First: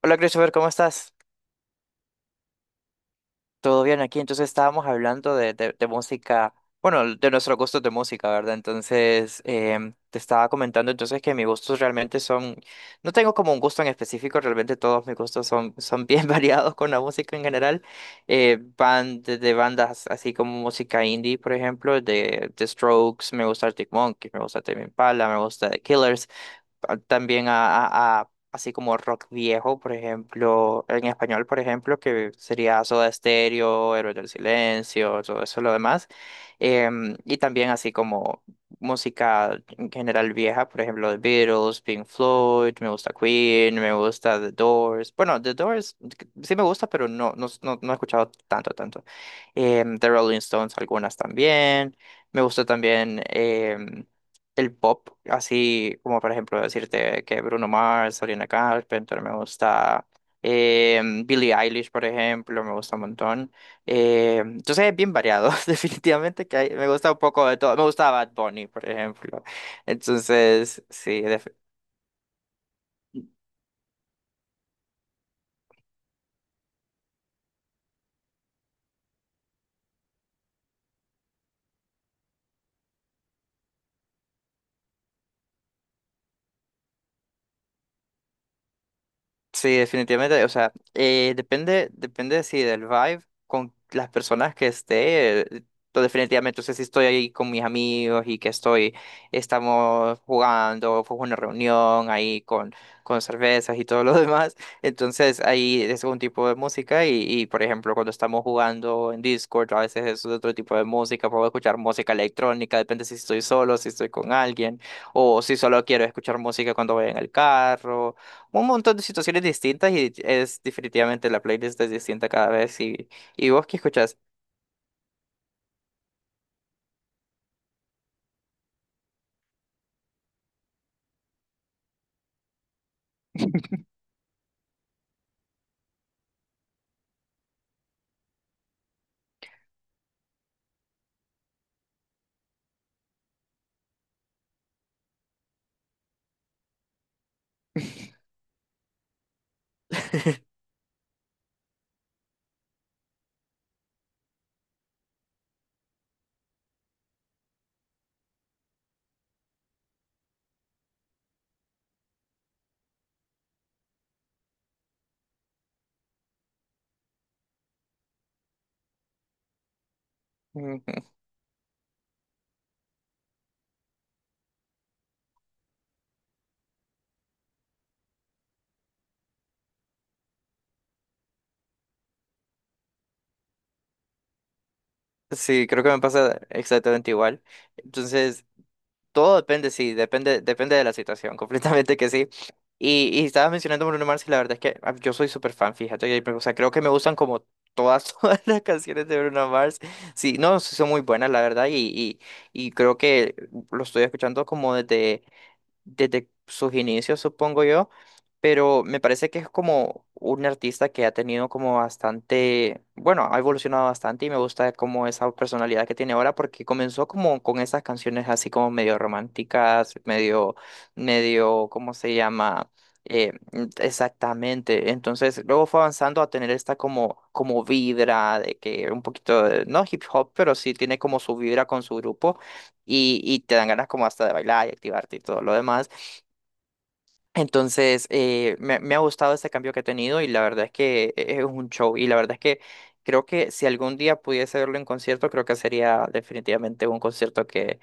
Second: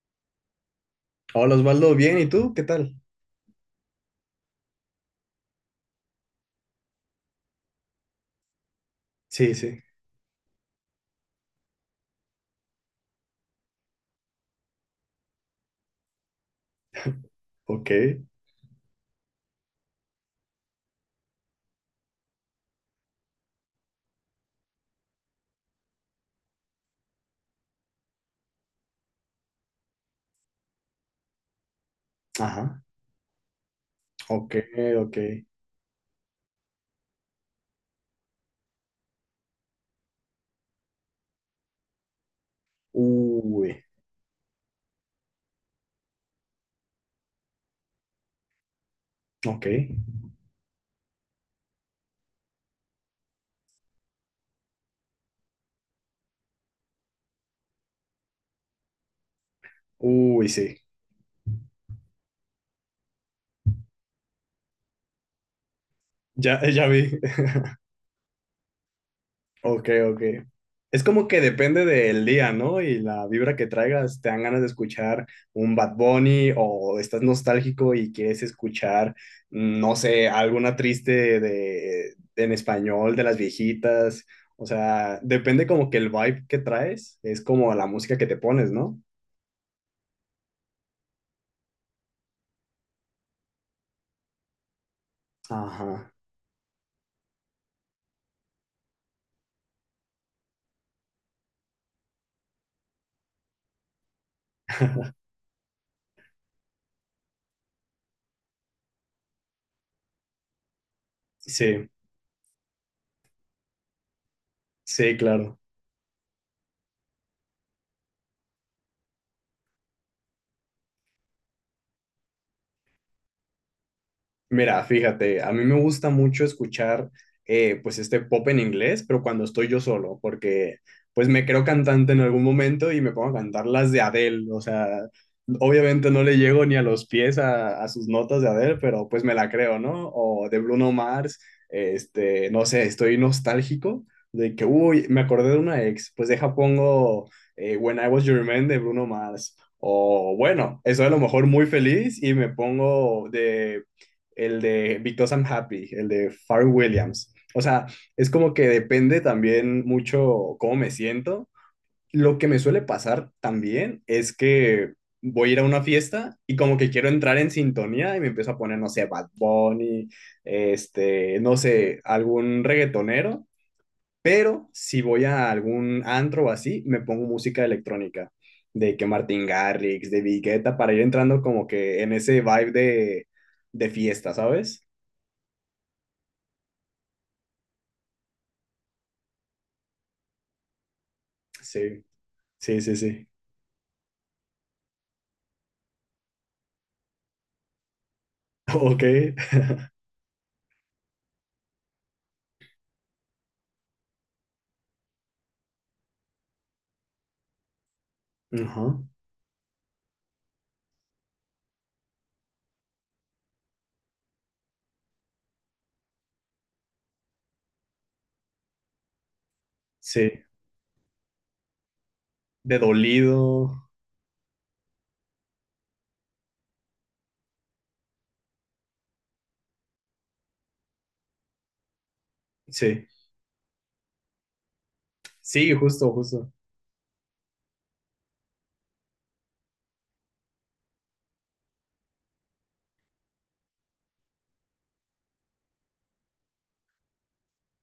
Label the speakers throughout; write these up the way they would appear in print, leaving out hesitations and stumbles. Speaker 1: Hola Christopher, ¿cómo estás?
Speaker 2: Hola Osvaldo, bien, ¿y tú? ¿Qué tal?
Speaker 1: ¿Todo bien aquí? Entonces estábamos hablando de música, bueno, de nuestros gustos de música, ¿verdad? Entonces
Speaker 2: Sí, sí,
Speaker 1: te estaba comentando entonces que mis gustos realmente son, no tengo como un gusto en específico, realmente todos mis gustos son bien variados con la música en general.
Speaker 2: ok,
Speaker 1: Van desde bandas así como música indie, por ejemplo, de Strokes, me gusta Arctic Monkeys, me gusta Tame Impala, me gusta The Killers también así como rock viejo, por ejemplo, en español, por ejemplo, que
Speaker 2: ajá,
Speaker 1: sería Soda Stereo, Héroes del
Speaker 2: ok, ok,
Speaker 1: Silencio, todo eso, lo demás. Y también así como música en general vieja, por ejemplo, The Beatles, Pink Floyd, me gusta Queen,
Speaker 2: uy,
Speaker 1: me gusta The Doors. Bueno, The Doors sí me gusta, pero no, no, no, no he escuchado tanto, tanto.
Speaker 2: ok,
Speaker 1: The Rolling Stones, algunas también. Me gusta también. El pop, así como por ejemplo decirte que Bruno Mars, Sabrina Carpenter, me gusta
Speaker 2: uy, sí,
Speaker 1: Billie Eilish, por ejemplo, me gusta un montón. Entonces es bien variado, definitivamente que
Speaker 2: ya, ya
Speaker 1: me
Speaker 2: vi,
Speaker 1: gusta un poco de todo. Me gusta Bad Bunny, por ejemplo.
Speaker 2: ok, ok.
Speaker 1: Entonces,
Speaker 2: Es
Speaker 1: sí,
Speaker 2: como que depende del día, ¿no? Y la vibra que traigas, te dan ganas de escuchar un Bad Bunny o estás nostálgico y quieres escuchar, mm, no sé, alguna triste de, en español de las viejitas, o sea, depende como que el vibe que traes, es como la música que te pones, ¿no?
Speaker 1: sí, definitivamente, o sea, depende, depende, sí, del vibe con las personas que esté, pues,
Speaker 2: Ajá.
Speaker 1: definitivamente, o sea, si estoy ahí con mis amigos y que estamos jugando, fue una reunión ahí con cervezas y todo lo demás, entonces ahí es un tipo de música por ejemplo, cuando estamos jugando en Discord, a veces es otro tipo de música, puedo escuchar
Speaker 2: Sí,
Speaker 1: música electrónica, depende si estoy solo, si estoy con alguien,
Speaker 2: sí,
Speaker 1: o si
Speaker 2: claro.
Speaker 1: solo quiero escuchar música cuando voy en el carro un montón de situaciones distintas y es definitivamente la playlist es distinta cada vez y vos que escuchás.
Speaker 2: Mira, fíjate, a mí me gusta mucho escuchar pues este pop en inglés, pero cuando estoy yo solo, porque pues me creo cantante en algún momento y me pongo a cantar las de Adele, o sea, obviamente no le llego ni a los pies a sus notas de Adele, pero pues me la creo, ¿no? O de Bruno Mars, este, no sé, estoy nostálgico de que, uy, me acordé de una ex, pues deja pongo When I Was Your Man de Bruno Mars. O bueno, estoy a lo mejor muy feliz y me pongo de el de Because I'm Happy, el de Pharrell Williams. O sea, es como que depende también mucho cómo me siento. Lo que me suele pasar también es que voy a ir a una fiesta y como que quiero entrar en sintonía y me empiezo a poner, no sé, Bad Bunny,
Speaker 1: Ujú.
Speaker 2: este, no sé, algún reggaetonero, pero si voy a algún antro o así, me pongo música electrónica, de que Martin Garrix, de Vigueta, para ir entrando como que en ese vibe de fiesta, ¿sabes?
Speaker 1: Sí, creo que me pasa exactamente igual. Entonces, todo depende, sí, depende de la situación, completamente
Speaker 2: Sí,
Speaker 1: que sí.
Speaker 2: sí, sí,
Speaker 1: Y
Speaker 2: sí.
Speaker 1: estabas mencionando Bruno Mars y la verdad es que yo soy súper fan, fíjate, y, o sea, creo que me gustan como todas, todas las
Speaker 2: Ok.
Speaker 1: canciones de Bruno Mars. Sí, no, sí son muy buenas, la verdad, y creo que lo estoy escuchando como desde sus inicios, supongo yo,
Speaker 2: Ajá.
Speaker 1: pero me parece que es como un artista que ha tenido como bastante, bueno, ha evolucionado bastante y me gusta como esa personalidad que tiene ahora porque comenzó como con esas canciones así como medio románticas,
Speaker 2: Sí.
Speaker 1: ¿cómo se llama?
Speaker 2: De dolido.
Speaker 1: Exactamente. Entonces, luego fue avanzando a tener esta como vibra de que un poquito, no hip hop, pero sí tiene como su vibra con su grupo
Speaker 2: Sí.
Speaker 1: y te dan ganas como hasta de bailar y activarte y todo lo
Speaker 2: Sí,
Speaker 1: demás.
Speaker 2: justo, justo.
Speaker 1: Entonces, me ha gustado este cambio que he tenido y la verdad es que es un show y la verdad es que creo que si algún día pudiese verlo en concierto, creo que sería definitivamente un concierto que,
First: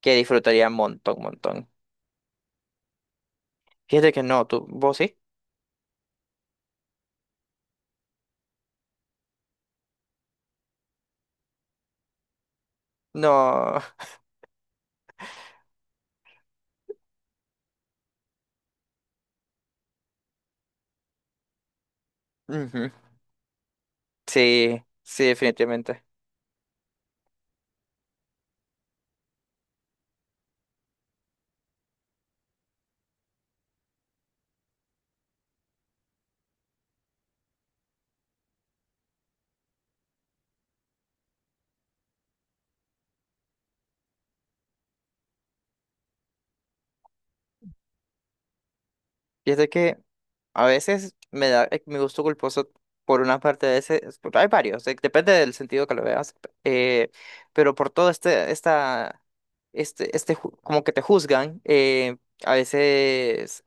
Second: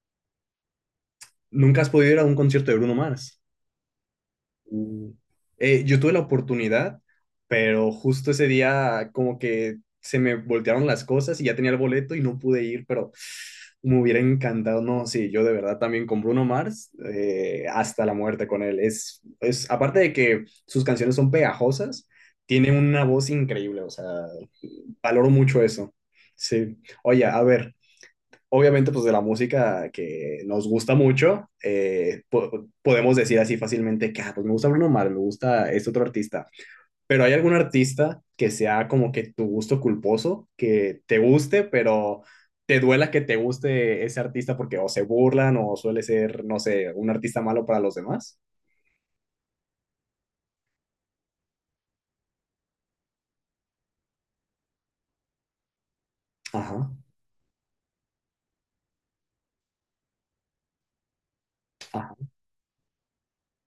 Speaker 1: que disfrutaría montón, montón.
Speaker 2: ¿Nunca has podido ir a un concierto de Bruno Mars?
Speaker 1: Fíjate que no, tú, vos
Speaker 2: Mm.
Speaker 1: sí.
Speaker 2: Yo tuve la oportunidad, pero justo ese día como que se me voltearon las cosas y ya tenía el boleto y no pude ir, pero
Speaker 1: No.
Speaker 2: me hubiera encantado. No, sí, yo de verdad también con Bruno Mars, hasta la muerte con él. Es, aparte de que sus canciones son pegajosas, tiene
Speaker 1: Ujú.
Speaker 2: una voz increíble, o sea,
Speaker 1: Sí, sí,
Speaker 2: valoro mucho eso.
Speaker 1: definitivamente.
Speaker 2: Sí. Oye, a ver, obviamente pues de la música que nos gusta mucho, podemos decir así fácilmente que, ah, pues me gusta Bruno Mars, me gusta este otro artista. Pero ¿hay algún artista que sea como que tu gusto culposo, que te guste, pero te duela que te guste ese artista porque o se burlan o suele ser, no sé, un artista malo para los demás?
Speaker 1: Fíjate que a veces me da mi gusto culposo por una parte de ese, hay varios, depende del sentido que lo veas,
Speaker 2: Ajá,
Speaker 1: eh, pero por todo este, esta, este, ju- como que te juzgan,
Speaker 2: ajá.
Speaker 1: a veces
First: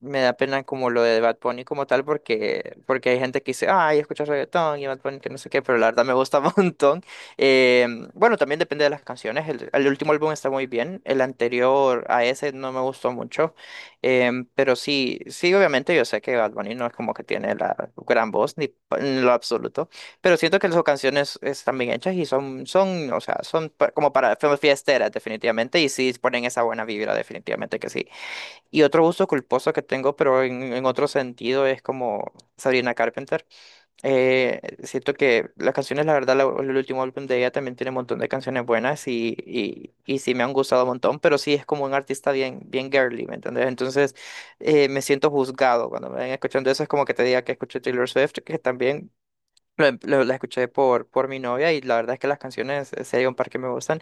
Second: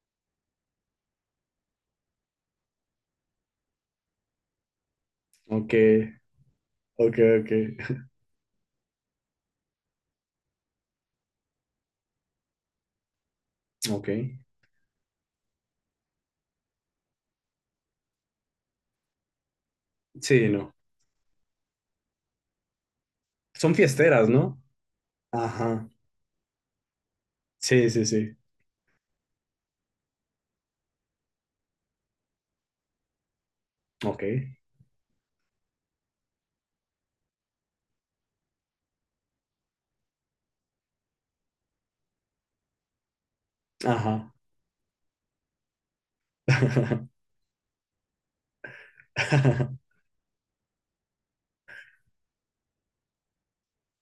Speaker 1: me da pena como lo de Bad Bunny como tal, porque hay gente que dice, ay, escuchas reggaetón y Bad Bunny que no sé qué,
Speaker 2: Ok,
Speaker 1: pero la verdad me gusta un montón.
Speaker 2: ok, ok,
Speaker 1: Eh, bueno, también depende de las canciones, el último álbum está muy bien, el anterior a ese no me gustó mucho.
Speaker 2: ok.
Speaker 1: Pero sí, sí, obviamente yo sé que Bad Bunny no es como que tiene la gran voz, ni en lo absoluto, pero
Speaker 2: Sí,
Speaker 1: siento que
Speaker 2: no.
Speaker 1: sus canciones están bien hechas y son, o sea,
Speaker 2: Son
Speaker 1: como
Speaker 2: fiesteras,
Speaker 1: para
Speaker 2: ¿no?
Speaker 1: fiesteras definitivamente
Speaker 2: Ajá.
Speaker 1: y sí ponen esa buena vibra definitivamente
Speaker 2: Sí,
Speaker 1: que
Speaker 2: sí,
Speaker 1: sí.
Speaker 2: sí.
Speaker 1: Y otro gusto culposo que tengo, pero en otro sentido, es como Sabrina Carpenter.
Speaker 2: Ok.
Speaker 1: Siento que las canciones, la verdad, el último álbum de ella también tiene un montón de canciones buenas y sí me han gustado un montón, pero sí es como un artista bien, bien girly, ¿me entendés? Entonces
Speaker 2: Ajá.
Speaker 1: me siento juzgado cuando me ven escuchando eso, es como que te diga que escuché Taylor Swift, que también la escuché por mi novia y la verdad es que las canciones, si un par que me gustan.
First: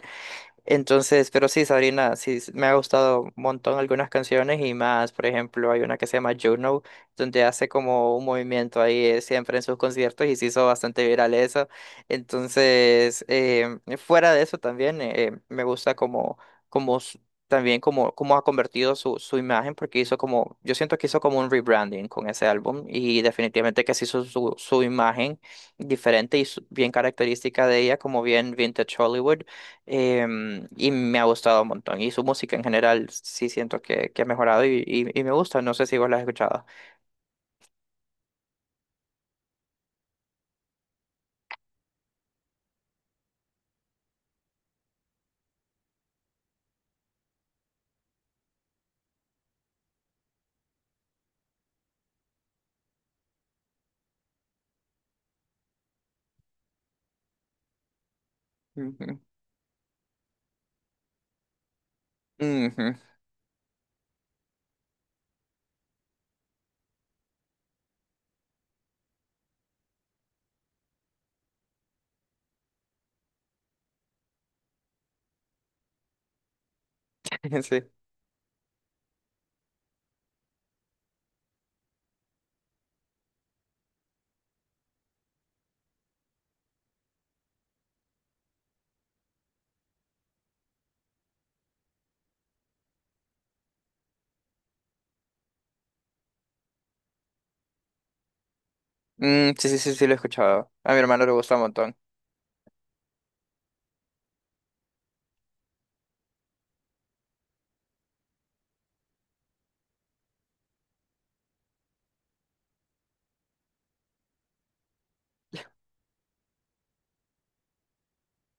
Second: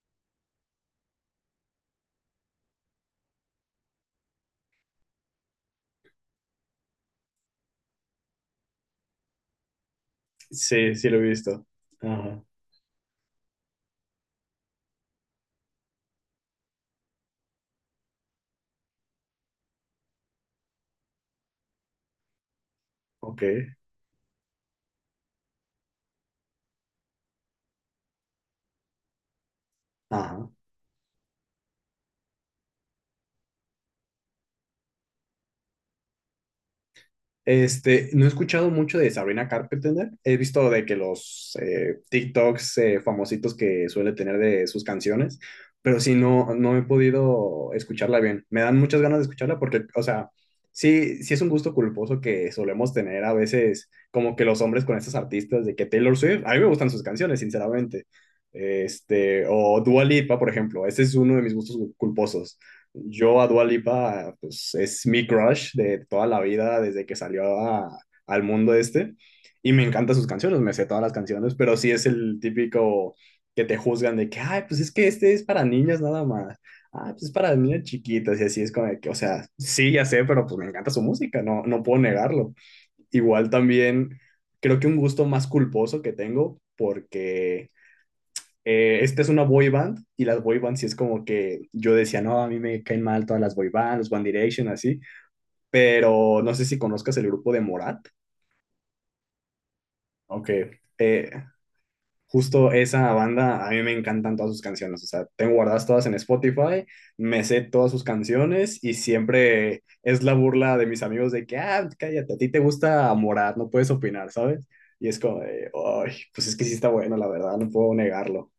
Speaker 1: Entonces, pero sí, Sabrina, sí, me ha gustado un montón algunas canciones y más, por ejemplo, hay una que se llama Juno, donde hace como un movimiento ahí siempre en sus conciertos y se hizo
Speaker 2: Sí,
Speaker 1: bastante
Speaker 2: sí lo he
Speaker 1: viral
Speaker 2: visto.
Speaker 1: eso.
Speaker 2: Ajá.
Speaker 1: Entonces, fuera de eso también, me gusta como s- también cómo ha convertido su imagen, porque hizo yo siento que hizo como un rebranding con ese álbum y
Speaker 2: Ok.
Speaker 1: definitivamente que se hizo su imagen diferente y bien característica de ella, como bien Vintage Hollywood.
Speaker 2: Ajá.
Speaker 1: Y me ha gustado un montón. Y su música en general sí siento que ha mejorado y me gusta. No sé si vos la has escuchado.
Speaker 2: Este, no he escuchado mucho de Sabrina Carpenter. He visto de que los TikToks famositos que suele tener de sus canciones, pero sí no, no he podido escucharla bien. Me dan muchas ganas de escucharla porque, o sea, sí, sí es un gusto culposo que solemos tener a veces como que los hombres con estos artistas de que Taylor Swift, a mí me gustan sus canciones, sinceramente.
Speaker 1: Ujú.
Speaker 2: Este, o Dua Lipa, por ejemplo, ese es uno de mis gustos culposos.
Speaker 1: Ujú.
Speaker 2: Yo a Dua Lipa, pues es mi crush de toda la vida, desde que salió al mundo este. Y me encantan sus canciones, me sé todas las canciones, pero sí es el típico que te juzgan de que, ay, pues es que este es para niñas nada más. Ah, pues es para
Speaker 1: Sí.
Speaker 2: niñas chiquitas y así es como de que, o sea, sí, ya sé, pero pues me encanta su música, no, no puedo negarlo. Igual también creo que un gusto más culposo que tengo, porque esta es una boy band y las boy bands sí es como que yo decía, no, a mí me caen mal todas las boy bands, los One Direction, así, pero no sé si conozcas el grupo de Morat,
Speaker 1: Sí, sí, sí, sí, lo he escuchado.
Speaker 2: aunque
Speaker 1: A mi hermano le gusta un montón.
Speaker 2: justo esa banda, a mí me encantan todas sus canciones, o sea, tengo guardadas todas en Spotify, me sé todas sus canciones y siempre es la burla de mis amigos de que, ah, cállate, a ti te gusta Morat, no puedes opinar, ¿sabes? Y es como, de, ay, pues es que sí está bueno, la verdad, no puedo negarlo.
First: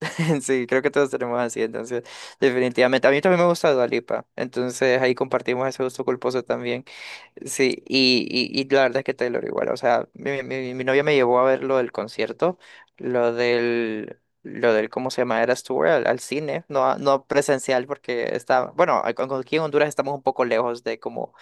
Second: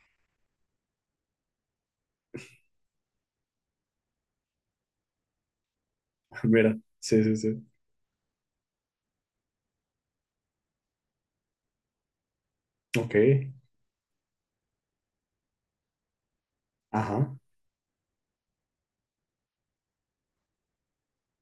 Speaker 1: Sí, creo que todos tenemos así, entonces, definitivamente. A mí también me gusta Dua Lipa, entonces ahí compartimos ese gusto culposo
Speaker 2: Mira,
Speaker 1: también.
Speaker 2: sí, sí, sí.
Speaker 1: Sí, y la verdad es que Taylor igual, o sea, mi novia me llevó a ver lo del concierto,
Speaker 2: Ok,
Speaker 1: ¿cómo se llama? Eras Tour al cine, no, no
Speaker 2: ajá.
Speaker 1: presencial porque está, bueno, aquí en Honduras estamos un poco lejos de como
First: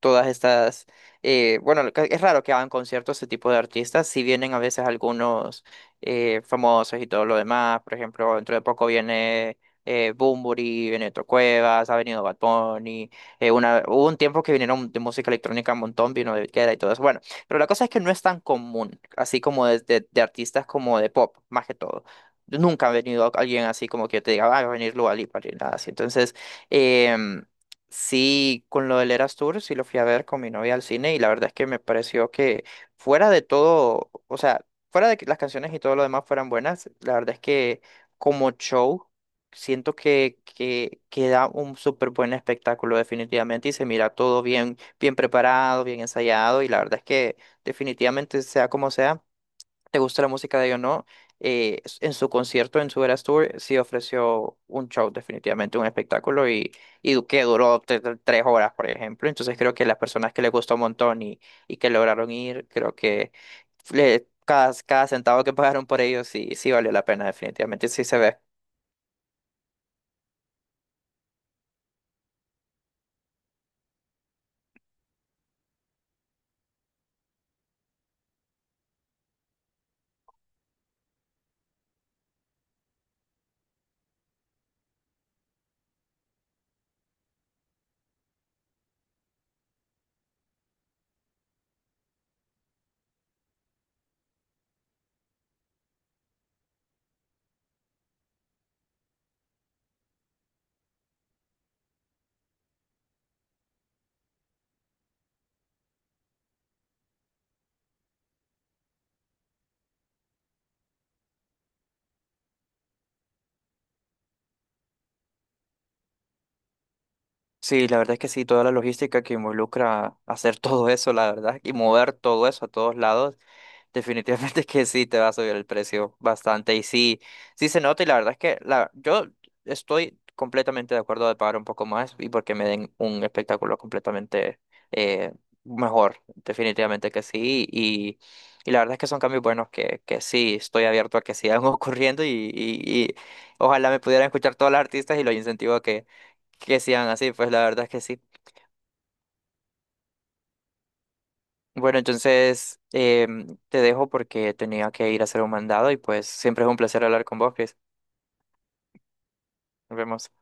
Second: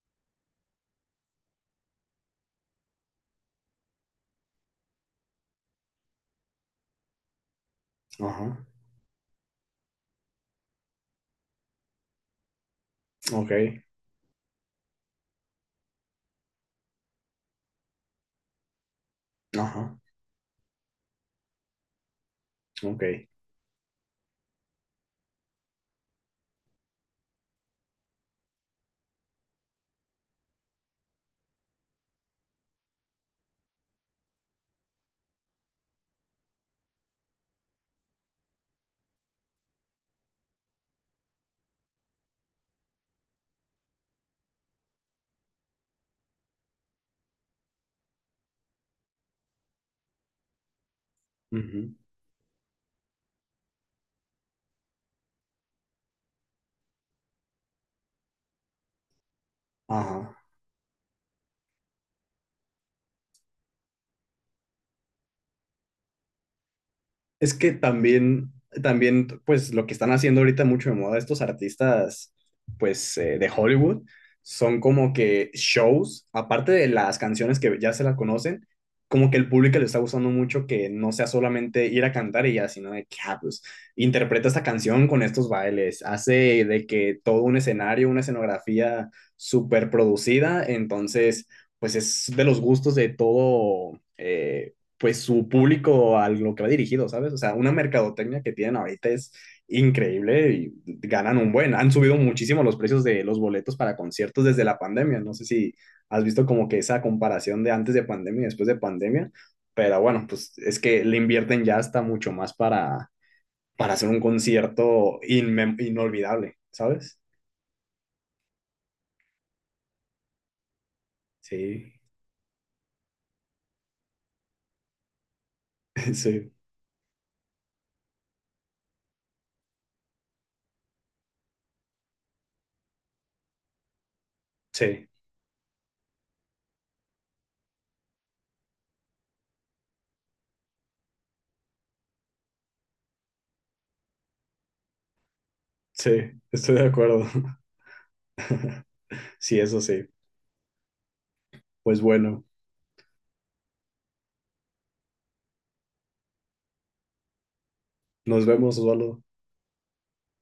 Speaker 1: todas estas, bueno, lo es raro que hagan conciertos este tipo de artistas, si vienen a veces algunos famosos y todo lo demás, por ejemplo, dentro de
Speaker 2: Ajá,
Speaker 1: poco viene Bunbury, Benito Cuevas, ha venido Bad Bunny,
Speaker 2: ok,
Speaker 1: hubo un tiempo que vinieron de música electrónica un montón, vino de Queda y todo eso, bueno, pero la cosa es que no es tan común, así como de,
Speaker 2: ajá,
Speaker 1: de, de artistas como de pop, más que todo. Nunca ha
Speaker 2: ok,
Speaker 1: venido alguien así como que yo te diga, "Ah, va a venir Dua Lipa", ni nada así. Entonces, em, sí, con lo del Eras Tour, sí lo fui a ver con mi novia al cine y la verdad es que me pareció que fuera de todo, o sea, fuera de que las canciones y todo lo demás fueran buenas, la verdad es que como show siento que da un súper buen espectáculo definitivamente y se mira todo bien, bien preparado, bien ensayado y la verdad es que definitivamente sea como sea te gusta la música de ellos o no,
Speaker 2: ujú,
Speaker 1: en su concierto, en su Eras Tour, sí ofreció un show, definitivamente un espectáculo y que duró tres horas, por ejemplo. Entonces creo que las personas
Speaker 2: ajá.
Speaker 1: que les gustó un montón y que lograron ir, creo que cada centavo que pagaron por ellos sí, sí valió la pena,
Speaker 2: Es que
Speaker 1: definitivamente, sí se ve.
Speaker 2: también, también, pues lo que están haciendo ahorita mucho de moda estos artistas, pues de Hollywood, son como que shows, aparte de las canciones que ya se las conocen, como que el público le está gustando mucho que no sea solamente ir a cantar y ya, sino de que, ah, pues, interpreta esta canción con estos bailes, hace de que todo un escenario, una escenografía súper producida, entonces, pues es de los gustos de todo. Pues su público a lo que va dirigido, ¿sabes? O sea, una mercadotecnia que tienen ahorita es increíble y ganan un buen. Han subido muchísimo los precios de los boletos para conciertos desde la pandemia. No sé si has visto como que esa comparación de antes de pandemia y después de pandemia, pero bueno, pues es que le invierten ya hasta mucho más para hacer un concierto inolvidable, ¿sabes?
Speaker 1: Sí, la verdad es que sí, toda la logística que involucra hacer todo eso, la verdad, y
Speaker 2: Sí,
Speaker 1: mover todo eso a todos lados. Definitivamente que sí, te va a subir el precio
Speaker 2: sí,
Speaker 1: bastante y sí, sí se nota y la verdad es que yo estoy completamente de acuerdo de pagar un poco más y porque me den un espectáculo completamente
Speaker 2: sí,
Speaker 1: eh, mejor, definitivamente que sí y la verdad es que son cambios buenos que sí, estoy abierto a que sigan ocurriendo y ojalá me pudieran escuchar todos los artistas y los incentivo a que,
Speaker 2: sí, estoy
Speaker 1: que
Speaker 2: de
Speaker 1: sigan
Speaker 2: acuerdo.
Speaker 1: así, pues la verdad es que sí.
Speaker 2: Sí, eso sí.
Speaker 1: Bueno,
Speaker 2: Pues bueno,
Speaker 1: entonces te dejo porque tenía que ir a hacer un mandado y pues siempre es un placer hablar con vos, Chris.
Speaker 2: nos vemos, Osvaldo.
Speaker 1: Nos vemos.